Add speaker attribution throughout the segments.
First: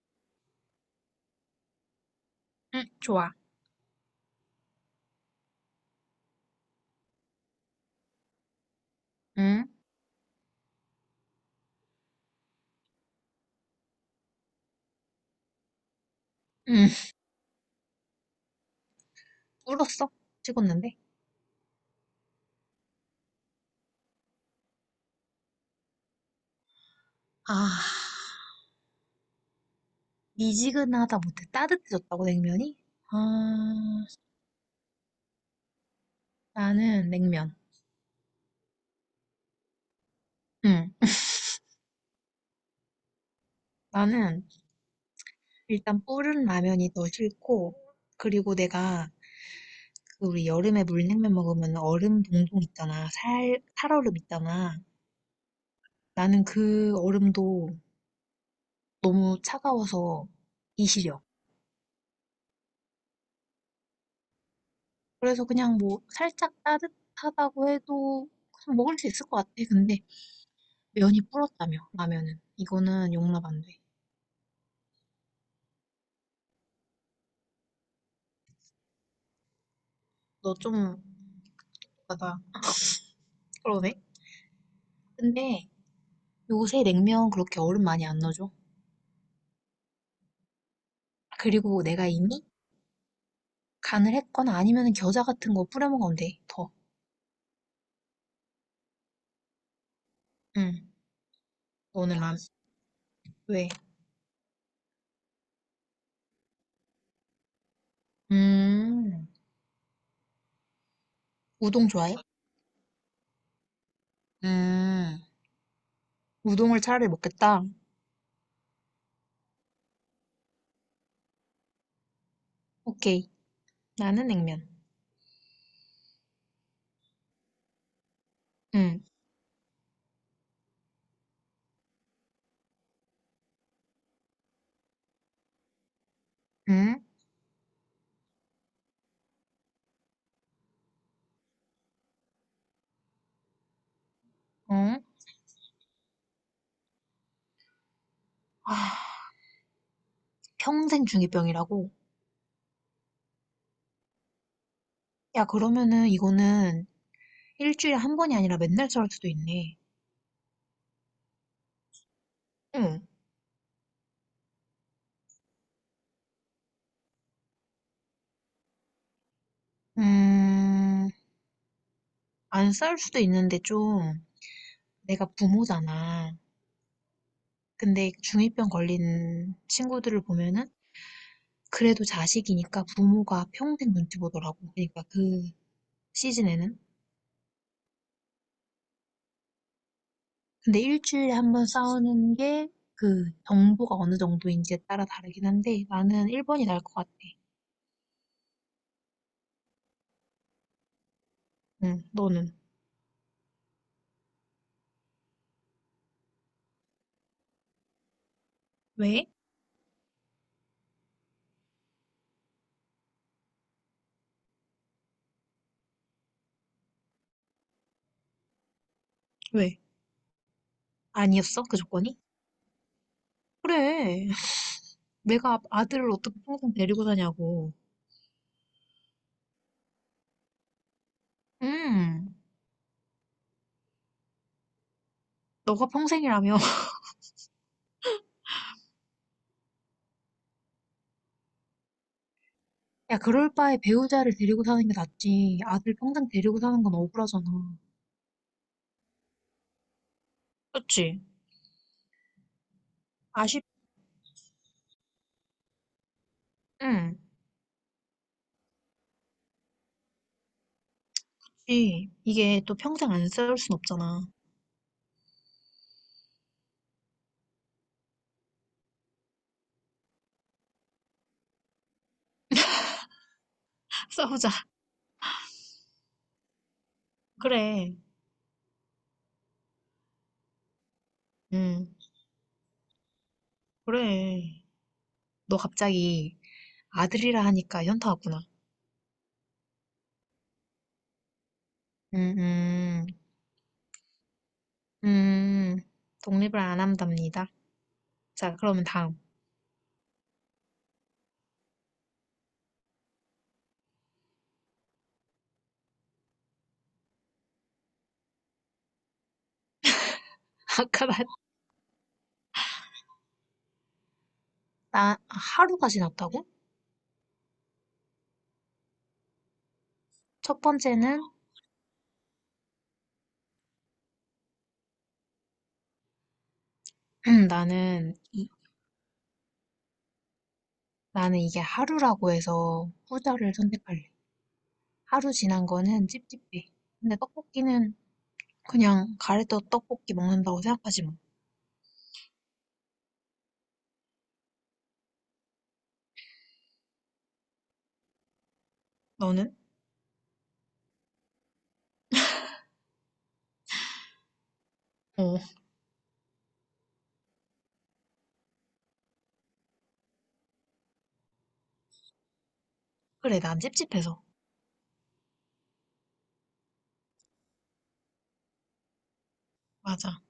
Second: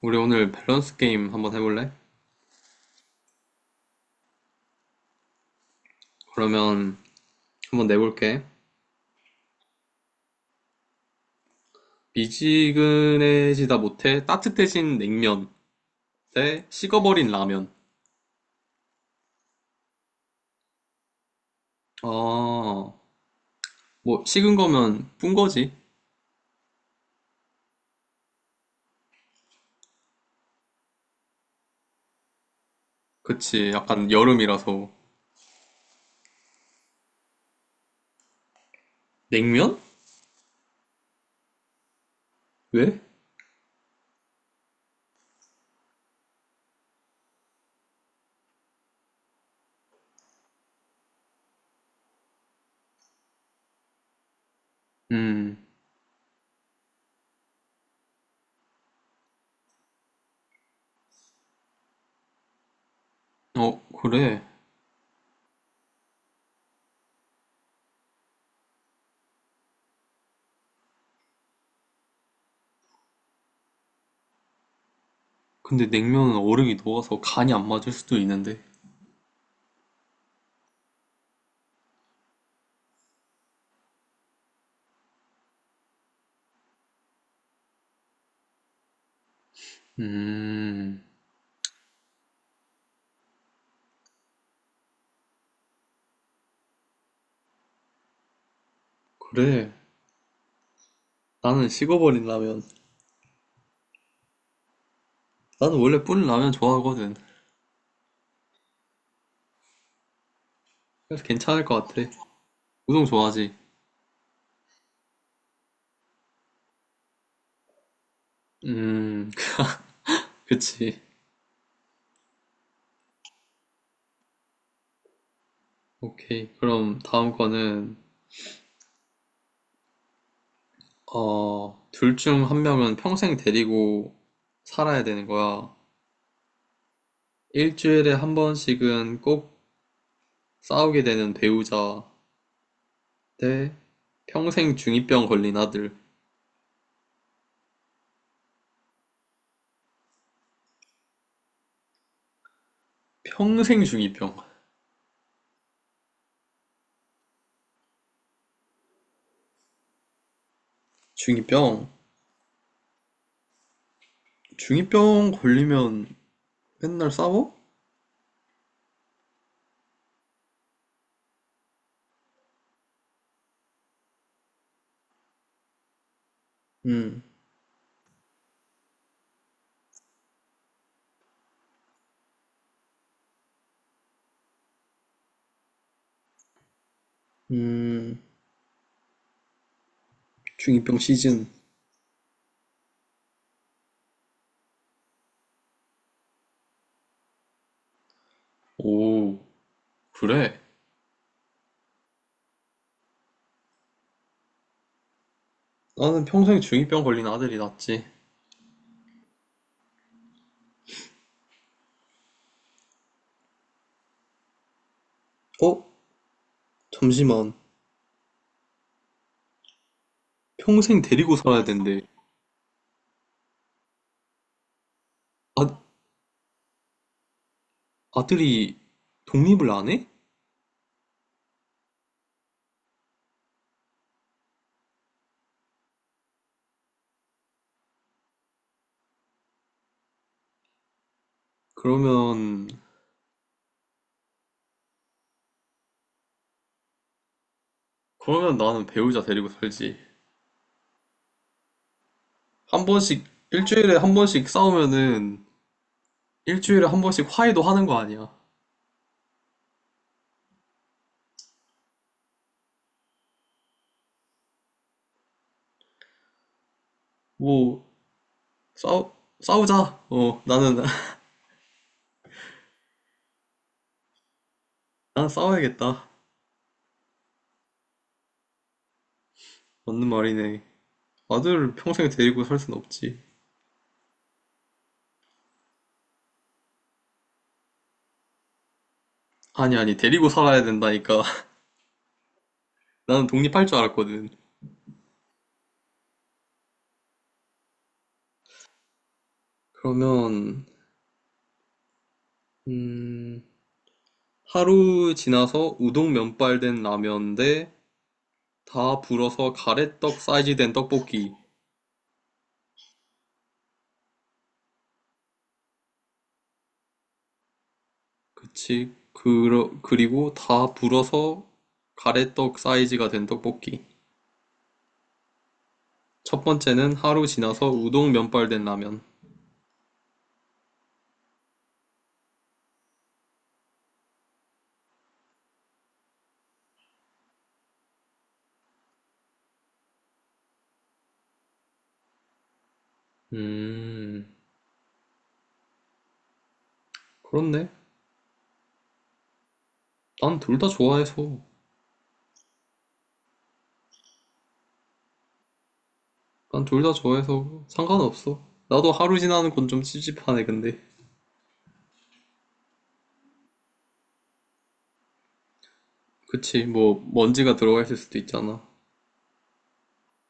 Speaker 1: 우리 오늘 밸런스 게임 한번 해볼래?
Speaker 2: 응, 좋아.
Speaker 1: 그러면 한번 내볼게.
Speaker 2: 응,
Speaker 1: 미지근해지다 못해 따뜻해진 냉면 대
Speaker 2: 응.
Speaker 1: 식어버린 라면.
Speaker 2: 울었어. 찍었는데.
Speaker 1: 아, 뭐 식은 거면 뿐 거지.
Speaker 2: 아, 미지근하다 못해 따뜻해졌다고 냉면이?
Speaker 1: 그치,
Speaker 2: 아,
Speaker 1: 약간 여름이라서.
Speaker 2: 나는 냉면.
Speaker 1: 냉면?
Speaker 2: 응.
Speaker 1: 왜?
Speaker 2: 나는 일단 불은 라면이 더 싫고, 그리고 내가 그 우리 여름에 물냉면 먹으면 얼음 동동 있잖아. 살얼음 있잖아.
Speaker 1: 음,
Speaker 2: 나는 그 얼음도 너무 차가워서 이시려.
Speaker 1: 어, 그래.
Speaker 2: 그래서 그냥 뭐 살짝 따뜻하다고 해도 그냥 먹을 수 있을 것 같아. 근데 면이 불었다며 라면은 이거는 용납 안 돼.
Speaker 1: 근데 냉면은 얼음이 녹아서 간이 안 맞을 수도 있는데.
Speaker 2: 너 좀 나다 그러네. 근데 요새 냉면 그렇게 얼음 많이 안 넣어줘.
Speaker 1: 음,
Speaker 2: 그리고 내가 이미 간을 했거나 아니면 겨자 같은 거 뿌려 먹으면 돼. 더.
Speaker 1: 그래.
Speaker 2: 응.
Speaker 1: 나는
Speaker 2: 너는
Speaker 1: 식어버린
Speaker 2: 라면
Speaker 1: 라면.
Speaker 2: 왜?
Speaker 1: 나는 원래 뿌린 라면 좋아하거든.
Speaker 2: 음.
Speaker 1: 그래서 괜찮을 것
Speaker 2: 우동
Speaker 1: 같아.
Speaker 2: 좋아해?
Speaker 1: 우동 좋아하지?
Speaker 2: 음. 우동을 차라리 먹겠다.
Speaker 1: 음, 그치.
Speaker 2: 오케이. 나는 냉면.
Speaker 1: 오케이. 그럼 다음 거는,
Speaker 2: 응.
Speaker 1: 어, 둘 중 한 명은 평생 데리고 살아야 되는 거야.
Speaker 2: 응?
Speaker 1: 일주일에 한 번씩은 꼭 싸우게 되는 배우자 대 평생
Speaker 2: 응?
Speaker 1: 중이병 걸린 아들.
Speaker 2: 아, 평생 중이병이라고?
Speaker 1: 평생 중이병.
Speaker 2: 야, 그러면은 이거는 일주일에 한 번이 아니라 맨날 저럴 수도 있네.
Speaker 1: 중이병?
Speaker 2: 응.
Speaker 1: 중이병 걸리면 맨날 싸워?
Speaker 2: 음, 안 싸울 수도 있는데 좀 내가 부모잖아.
Speaker 1: 음,
Speaker 2: 근데 중이병 걸린 친구들을 보면은 그래도 자식이니까 부모가 평생 눈치 보더라고. 그러니까 그 시즌에는.
Speaker 1: 음,
Speaker 2: 근데
Speaker 1: 중이병
Speaker 2: 일주일에
Speaker 1: 시즌.
Speaker 2: 한 번 싸우는 게 그 정도가 어느 정도인지에 따라 다르긴 한데 나는 1번이 나을 것 같아.
Speaker 1: 오, 그래?
Speaker 2: 응, 너는?
Speaker 1: 나는 평생 중이병 걸린 아들이 낫지.
Speaker 2: 왜?
Speaker 1: 어? 잠시만.
Speaker 2: 왜?
Speaker 1: 평생 데리고
Speaker 2: 아니었어?
Speaker 1: 살아야
Speaker 2: 그
Speaker 1: 된대.
Speaker 2: 조건이? 그래. 내가
Speaker 1: 아,
Speaker 2: 아들을 어떻게 평생 데리고 다냐고.
Speaker 1: 아들이 독립을 안 해?
Speaker 2: 음, 너가 평생이라며.
Speaker 1: 그러면,
Speaker 2: 야, 그럴 바에 배우자를 데리고 사는 게 낫지. 아들 평생 데리고 사는 건 억울하잖아.
Speaker 1: 그러면 나는 배우자 데리고 살지.
Speaker 2: 그렇지?
Speaker 1: 한 번씩,
Speaker 2: 아쉽지.
Speaker 1: 일주일에 한 번씩 싸우면은, 일주일에 한
Speaker 2: 응.
Speaker 1: 번씩 화해도 하는 거 아니야.
Speaker 2: 이게 또 평생 안 싸울 순 없잖아.
Speaker 1: 뭐, 싸우, 싸우자. 어, 나는,
Speaker 2: 싸우자.
Speaker 1: 나는 싸워야겠다.
Speaker 2: 그래.
Speaker 1: 맞는 말이네. 아들을
Speaker 2: 응.
Speaker 1: 평생 데리고 살 순 없지.
Speaker 2: 그래. 너 갑자기 아들이라 하니까 현타 왔구나.
Speaker 1: 아니, 데리고 살아야 된다니까.
Speaker 2: 음, 음,
Speaker 1: 나는 독립할 줄 알았거든.
Speaker 2: 음. 독립을 안 한답니다. 자, 그러면 다음.
Speaker 1: 그러면, 음, 하루 지나서 우동 면발 된 라면 대 다 불어서 가래떡 사이즈 된
Speaker 2: 아까 나,
Speaker 1: 떡볶이.
Speaker 2: 나 하루가 지났다고?
Speaker 1: 그치. 그리고
Speaker 2: 첫
Speaker 1: 다
Speaker 2: 번째는
Speaker 1: 불어서 가래떡 사이즈가 된 떡볶이. 첫 번째는 하루 지나서 우동
Speaker 2: 나는
Speaker 1: 면발
Speaker 2: 이-
Speaker 1: 된 라면.
Speaker 2: 나는 이게 하루라고 해서 후자를 선택할래. 하루 지난 거는 찝찝해. 근데 떡볶이는 그냥 가래떡 떡볶이 먹는다고 생각하지 뭐.
Speaker 1: 음, 그렇네.
Speaker 2: 너는?
Speaker 1: 난 둘 다 좋아해서.
Speaker 2: 어.
Speaker 1: 난 둘 다 좋아해서 상관없어. 나도 하루 지나는 건 좀 찝찝하네, 근데.
Speaker 2: 그래, 난 찝찝해서.
Speaker 1: 그치, 뭐, 먼지가 들어가 있을 수도 있잖아.
Speaker 2: 맞아.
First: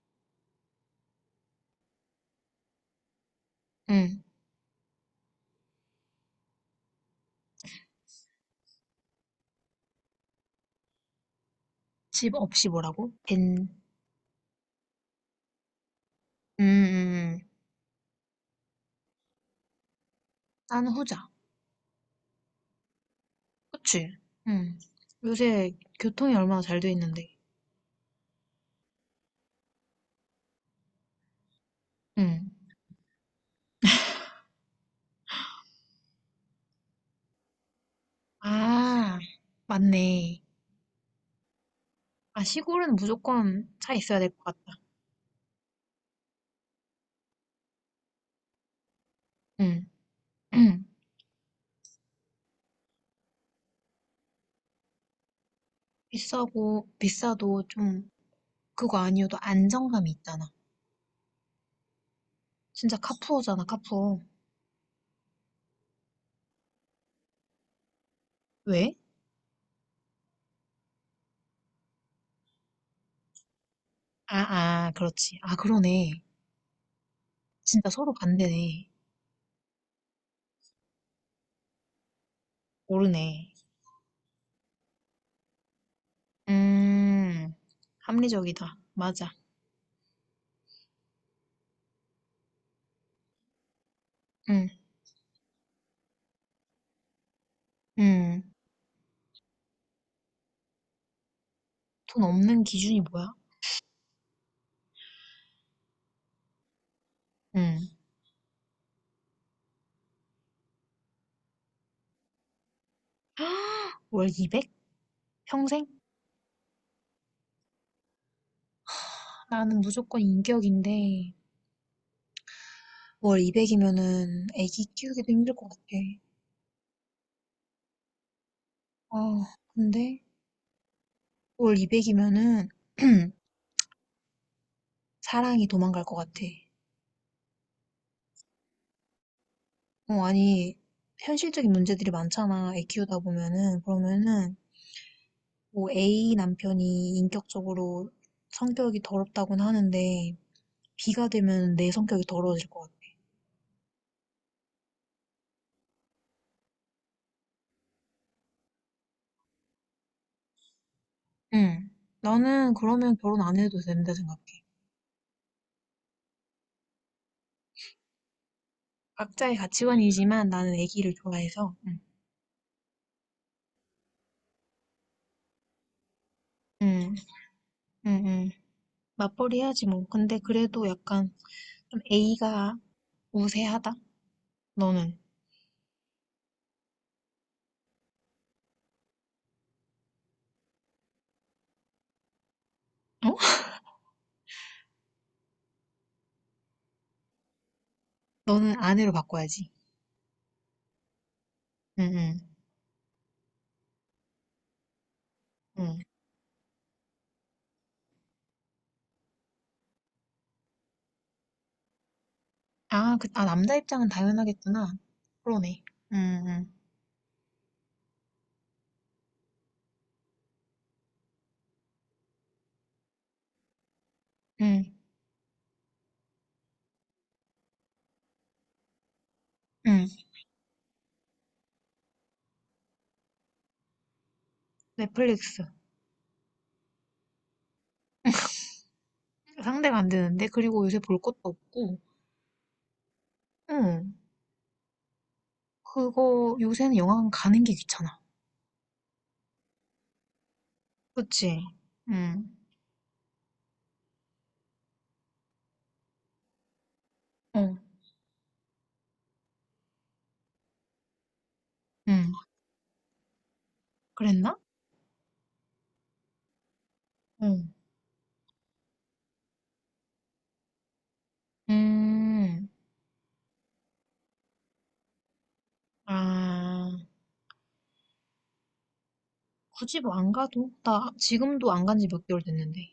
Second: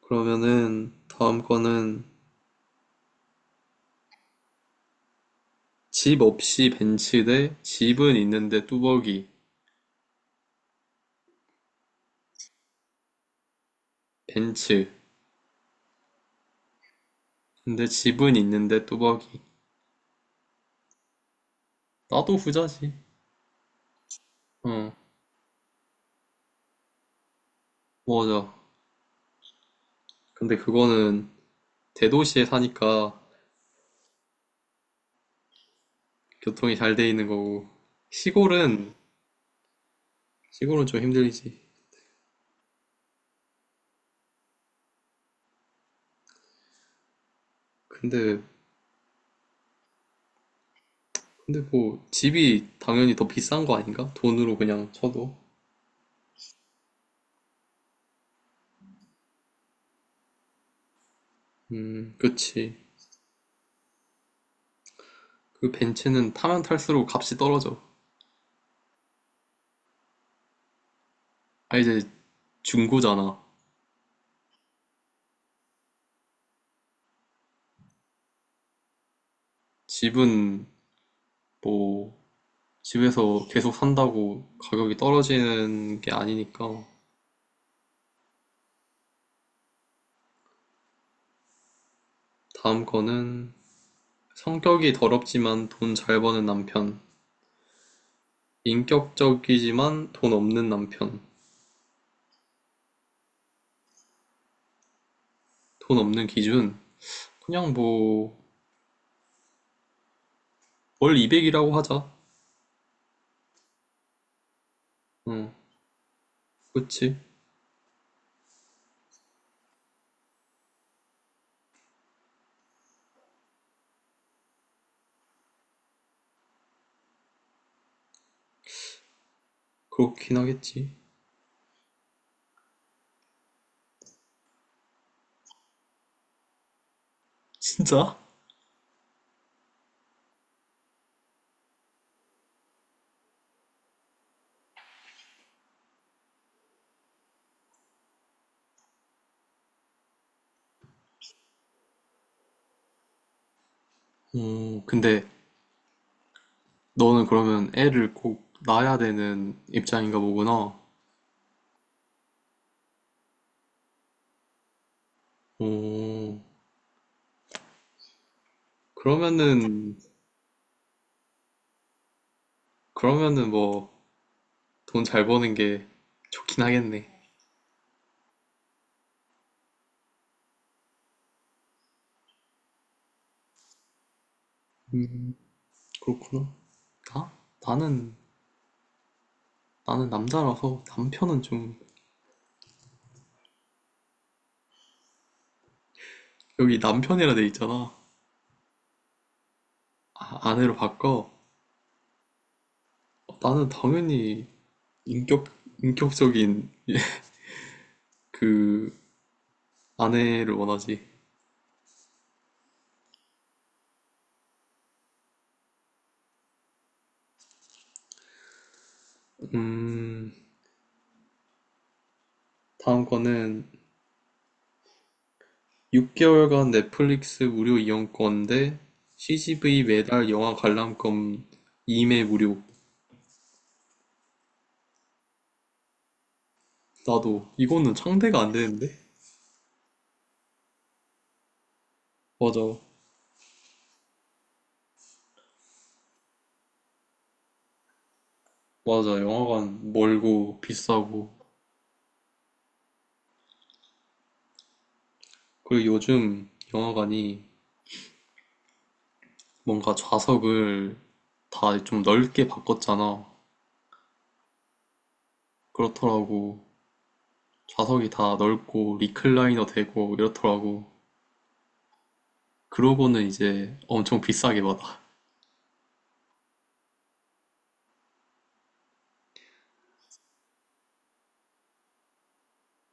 Speaker 1: 그러면은, 다음 거는,
Speaker 2: 응.
Speaker 1: 집 없이 벤츠 대 집은 있는데 뚜벅이.
Speaker 2: 집 없이 뭐라고? 된.
Speaker 1: 벤츠.
Speaker 2: 음, 음, 음.
Speaker 1: 근데 집은 있는데 뚜벅이.
Speaker 2: 나는 후자.
Speaker 1: 나도 후자지.
Speaker 2: 그치? 응.
Speaker 1: 어,
Speaker 2: 요새 교통이 얼마나 잘 돼 있는데.
Speaker 1: 맞아. 근데 그거는
Speaker 2: 응.
Speaker 1: 대도시에 사니까 교통이 잘 돼 있는 거고. 시골은,
Speaker 2: 아, 맞네.
Speaker 1: 시골은 좀 힘들지.
Speaker 2: 아, 시골은 무조건 차 있어야 될 것 같다.
Speaker 1: 근데,
Speaker 2: 응. 응.
Speaker 1: 근데 뭐, 집이 당연히 더 비싼 거 아닌가? 돈으로 그냥 쳐도.
Speaker 2: 비싸고, 비싸도 좀, 그거 아니어도 안정감이 있잖아.
Speaker 1: 그치.
Speaker 2: 진짜 카푸어잖아, 카푸어.
Speaker 1: 그 벤츠는 타면 탈수록 값이 떨어져.
Speaker 2: 왜?
Speaker 1: 아, 이제 중고잖아.
Speaker 2: 아, 아, 그렇지. 아, 그러네. 진짜 서로 반대네.
Speaker 1: 집은 뭐,
Speaker 2: 모르네.
Speaker 1: 집에서 계속 산다고 가격이 떨어지는 게 아니니까.
Speaker 2: 음, 합리적이다. 맞아.
Speaker 1: 다음 거는,
Speaker 2: 응,
Speaker 1: 성격이 더럽지만 돈 잘 버는 남편.
Speaker 2: 응.
Speaker 1: 인격적이지만 돈 없는 남편.
Speaker 2: 돈 없는 기준이 뭐야?
Speaker 1: 돈 없는 기준? 그냥
Speaker 2: 응.
Speaker 1: 뭐, 월 200만 원이라고 하자.
Speaker 2: 월 200?
Speaker 1: 응,
Speaker 2: 평생?
Speaker 1: 그치.
Speaker 2: 나는 무조건 인격인데, 월 200이면은 애기 키우기도 힘들 것 같아. 아, 근데
Speaker 1: 그렇긴 하겠지.
Speaker 2: 월 200이면은 사랑이 도망갈 것 같아.
Speaker 1: 진짜?
Speaker 2: 어, 아니, 현실적인 문제들이 많잖아. 애 키우다 보면은. 그러면은, 뭐 A 남편이 인격적으로 성격이 더럽다고는 하는데 B가 되면 내 성격이 더러워질 것 같아.
Speaker 1: 어, 근데 너는 그러면 애를 꼭 낳아야 되는 입장인가 보구나.
Speaker 2: 응. 나는 그러면 결혼 안 해도 된다 생각해.
Speaker 1: 어,
Speaker 2: 각자의
Speaker 1: 그러면은,
Speaker 2: 가치관이지만 나는 애기를 좋아해서. 응.
Speaker 1: 그러면은 뭐, 돈 잘 버는 게 좋긴
Speaker 2: 응.
Speaker 1: 하겠네.
Speaker 2: 응. 응. 맞벌이 해야지 뭐. 근데 그래도 약간 좀 A가 우세하다. 너는?
Speaker 1: 그렇구나. 나? 나는, 나는 남자라서 남편은 좀
Speaker 2: 어?
Speaker 1: 여기 남편이라 돼 있잖아.
Speaker 2: 너는 아내로 바꿔야지.
Speaker 1: 아, 아내로 바꿔.
Speaker 2: 응. 응.
Speaker 1: 어, 나는 당연히 인격,
Speaker 2: 응.
Speaker 1: 인격적인 그 아내를 원하지.
Speaker 2: 아, 그, 아 남자 입장은 당연하겠구나. 그러네. 응. 응.
Speaker 1: 음, 다음 거는
Speaker 2: 응.
Speaker 1: 6개월간 넷플릭스 무료 이용권 대 CGV
Speaker 2: 응.
Speaker 1: 매달 영화 관람권 2매 무료.
Speaker 2: 넷플릭스.
Speaker 1: 나도 이거는 상대가 안 되는데?
Speaker 2: 상대가 안 되는데 그리고 요새 볼 것도 없고
Speaker 1: 맞아.
Speaker 2: 응 그거 요새는 영화관 가는 게 귀찮아
Speaker 1: 맞아. 영화관 멀고 비싸고.
Speaker 2: 그치
Speaker 1: 그리고 요즘 영화관이
Speaker 2: 응어응
Speaker 1: 뭔가 좌석을 다 좀 넓게 바꿨잖아.
Speaker 2: 그랬나
Speaker 1: 그렇더라고. 좌석이 다 넓고 리클라이너 되고 이렇더라고.
Speaker 2: 응음아
Speaker 1: 그러고는 이제 엄청 비싸게 받아.
Speaker 2: 굳이 뭐 안 가도 나 지금도 안 간지 몇 개월 됐는데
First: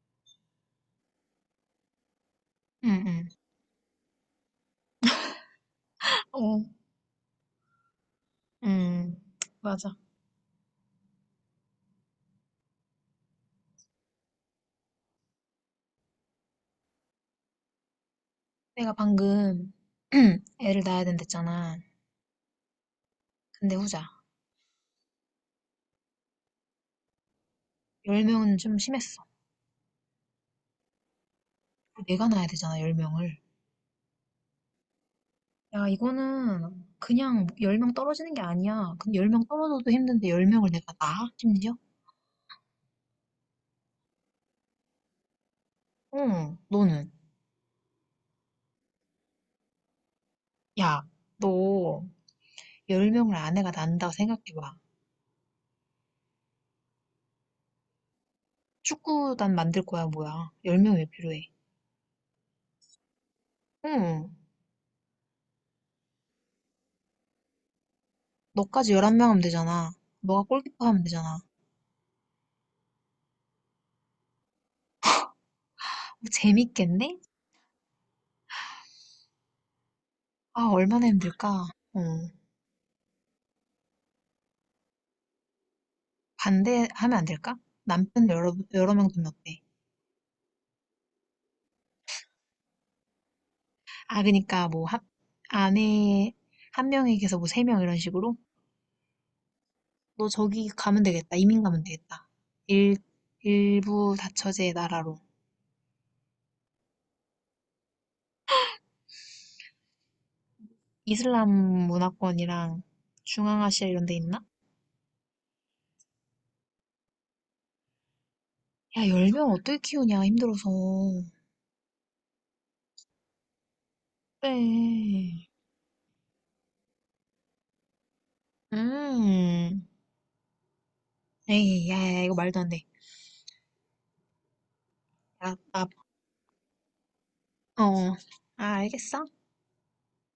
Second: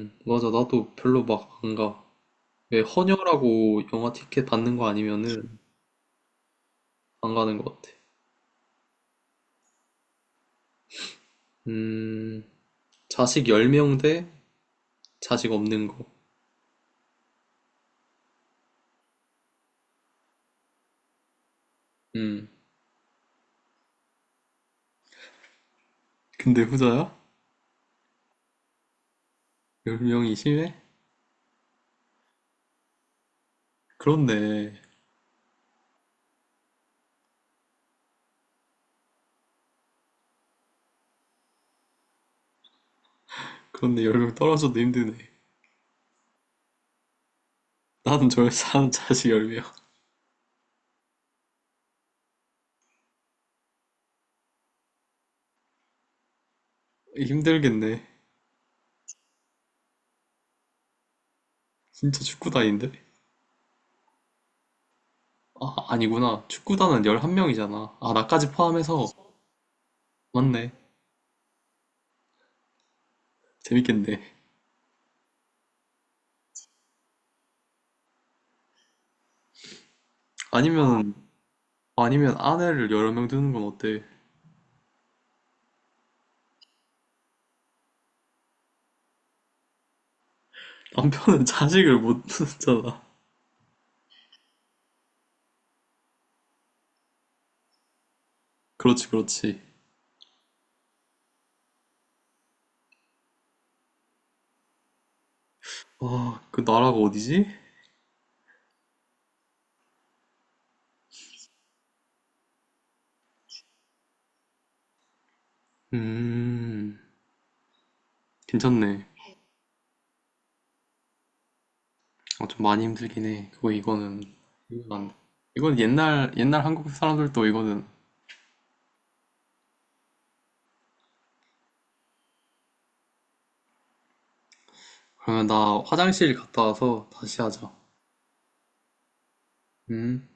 Speaker 1: 맞아. 나도 별로 막 안 가. 왜
Speaker 2: 응응
Speaker 1: 헌혈하고 영화 티켓 받는 거 아니면은
Speaker 2: 어
Speaker 1: 안 가는 것 같아.
Speaker 2: 음, 맞아.
Speaker 1: 음, 자식 10명 대 자식 없는 거.
Speaker 2: 내가 방금 애를 낳아야 된댔잖아.
Speaker 1: 음,
Speaker 2: 근데 후자.
Speaker 1: 근데 후자야?
Speaker 2: 10명은 좀 심했어.
Speaker 1: 10명이 심해?
Speaker 2: 내가 낳아야 되잖아, 10명을
Speaker 1: 그렇네.
Speaker 2: 야, 이거는 그냥 10명 떨어지는 게 아니야. 근데 10명 떨어져도 힘든데 10명을 내가 나? 심지어?
Speaker 1: 그런데 10명 떨어져도 힘드네.
Speaker 2: 응, 너는.
Speaker 1: 나는 절사한 자식 10명.
Speaker 2: 야, 너 10명을 아내가 난다고 생각해봐.
Speaker 1: 힘들겠네.
Speaker 2: 축구단 만들 거야, 뭐야. 10명 왜 필요해?
Speaker 1: 진짜 축구단인데?
Speaker 2: 응,
Speaker 1: 아, 아니구나. 축구단은 11명이잖아. 아, 나까지
Speaker 2: 너까지
Speaker 1: 포함해서.
Speaker 2: 11명 하면 되잖아. 너가
Speaker 1: 맞네.
Speaker 2: 골키퍼 하면 되잖아. 어,
Speaker 1: 재밌겠네.
Speaker 2: 재밌겠네? 아, 얼마나
Speaker 1: 아니면,
Speaker 2: 힘들까? 응,
Speaker 1: 아니면 아내를 여러 명 두는 건 어때?
Speaker 2: 반대하면 안 될까? 남편 여러 명 두면 어때?
Speaker 1: 남편은 자식을 못 두잖아.
Speaker 2: 아, 그니까 뭐, 합, 아내 한 명에게서 뭐 세 명 이런 식으로?
Speaker 1: 그렇지, 그렇지.
Speaker 2: 너 저기 가면 되겠다. 이민 가면 되겠다. 일, 일부 다처제 나라로.
Speaker 1: 아, 그 나라가 어디지?
Speaker 2: 이슬람 문화권이랑 중앙아시아 이런 데 있나?
Speaker 1: 음, 괜찮네.
Speaker 2: 야, 10명 어떻게 키우냐, 힘들어서.
Speaker 1: 아, 좀 많이 힘들긴 해. 그거 이거는, 이건 안 돼.
Speaker 2: 그래.
Speaker 1: 이건 옛날 한국 사람들도 이거는.
Speaker 2: 음. 에이, 야, 야, 이거 말도 안 돼.
Speaker 1: 그러면
Speaker 2: 야,
Speaker 1: 나
Speaker 2: 나,
Speaker 1: 화장실 갔다 와서 다시 하자.
Speaker 2: 어. 아, 알겠어.
Speaker 1: 음.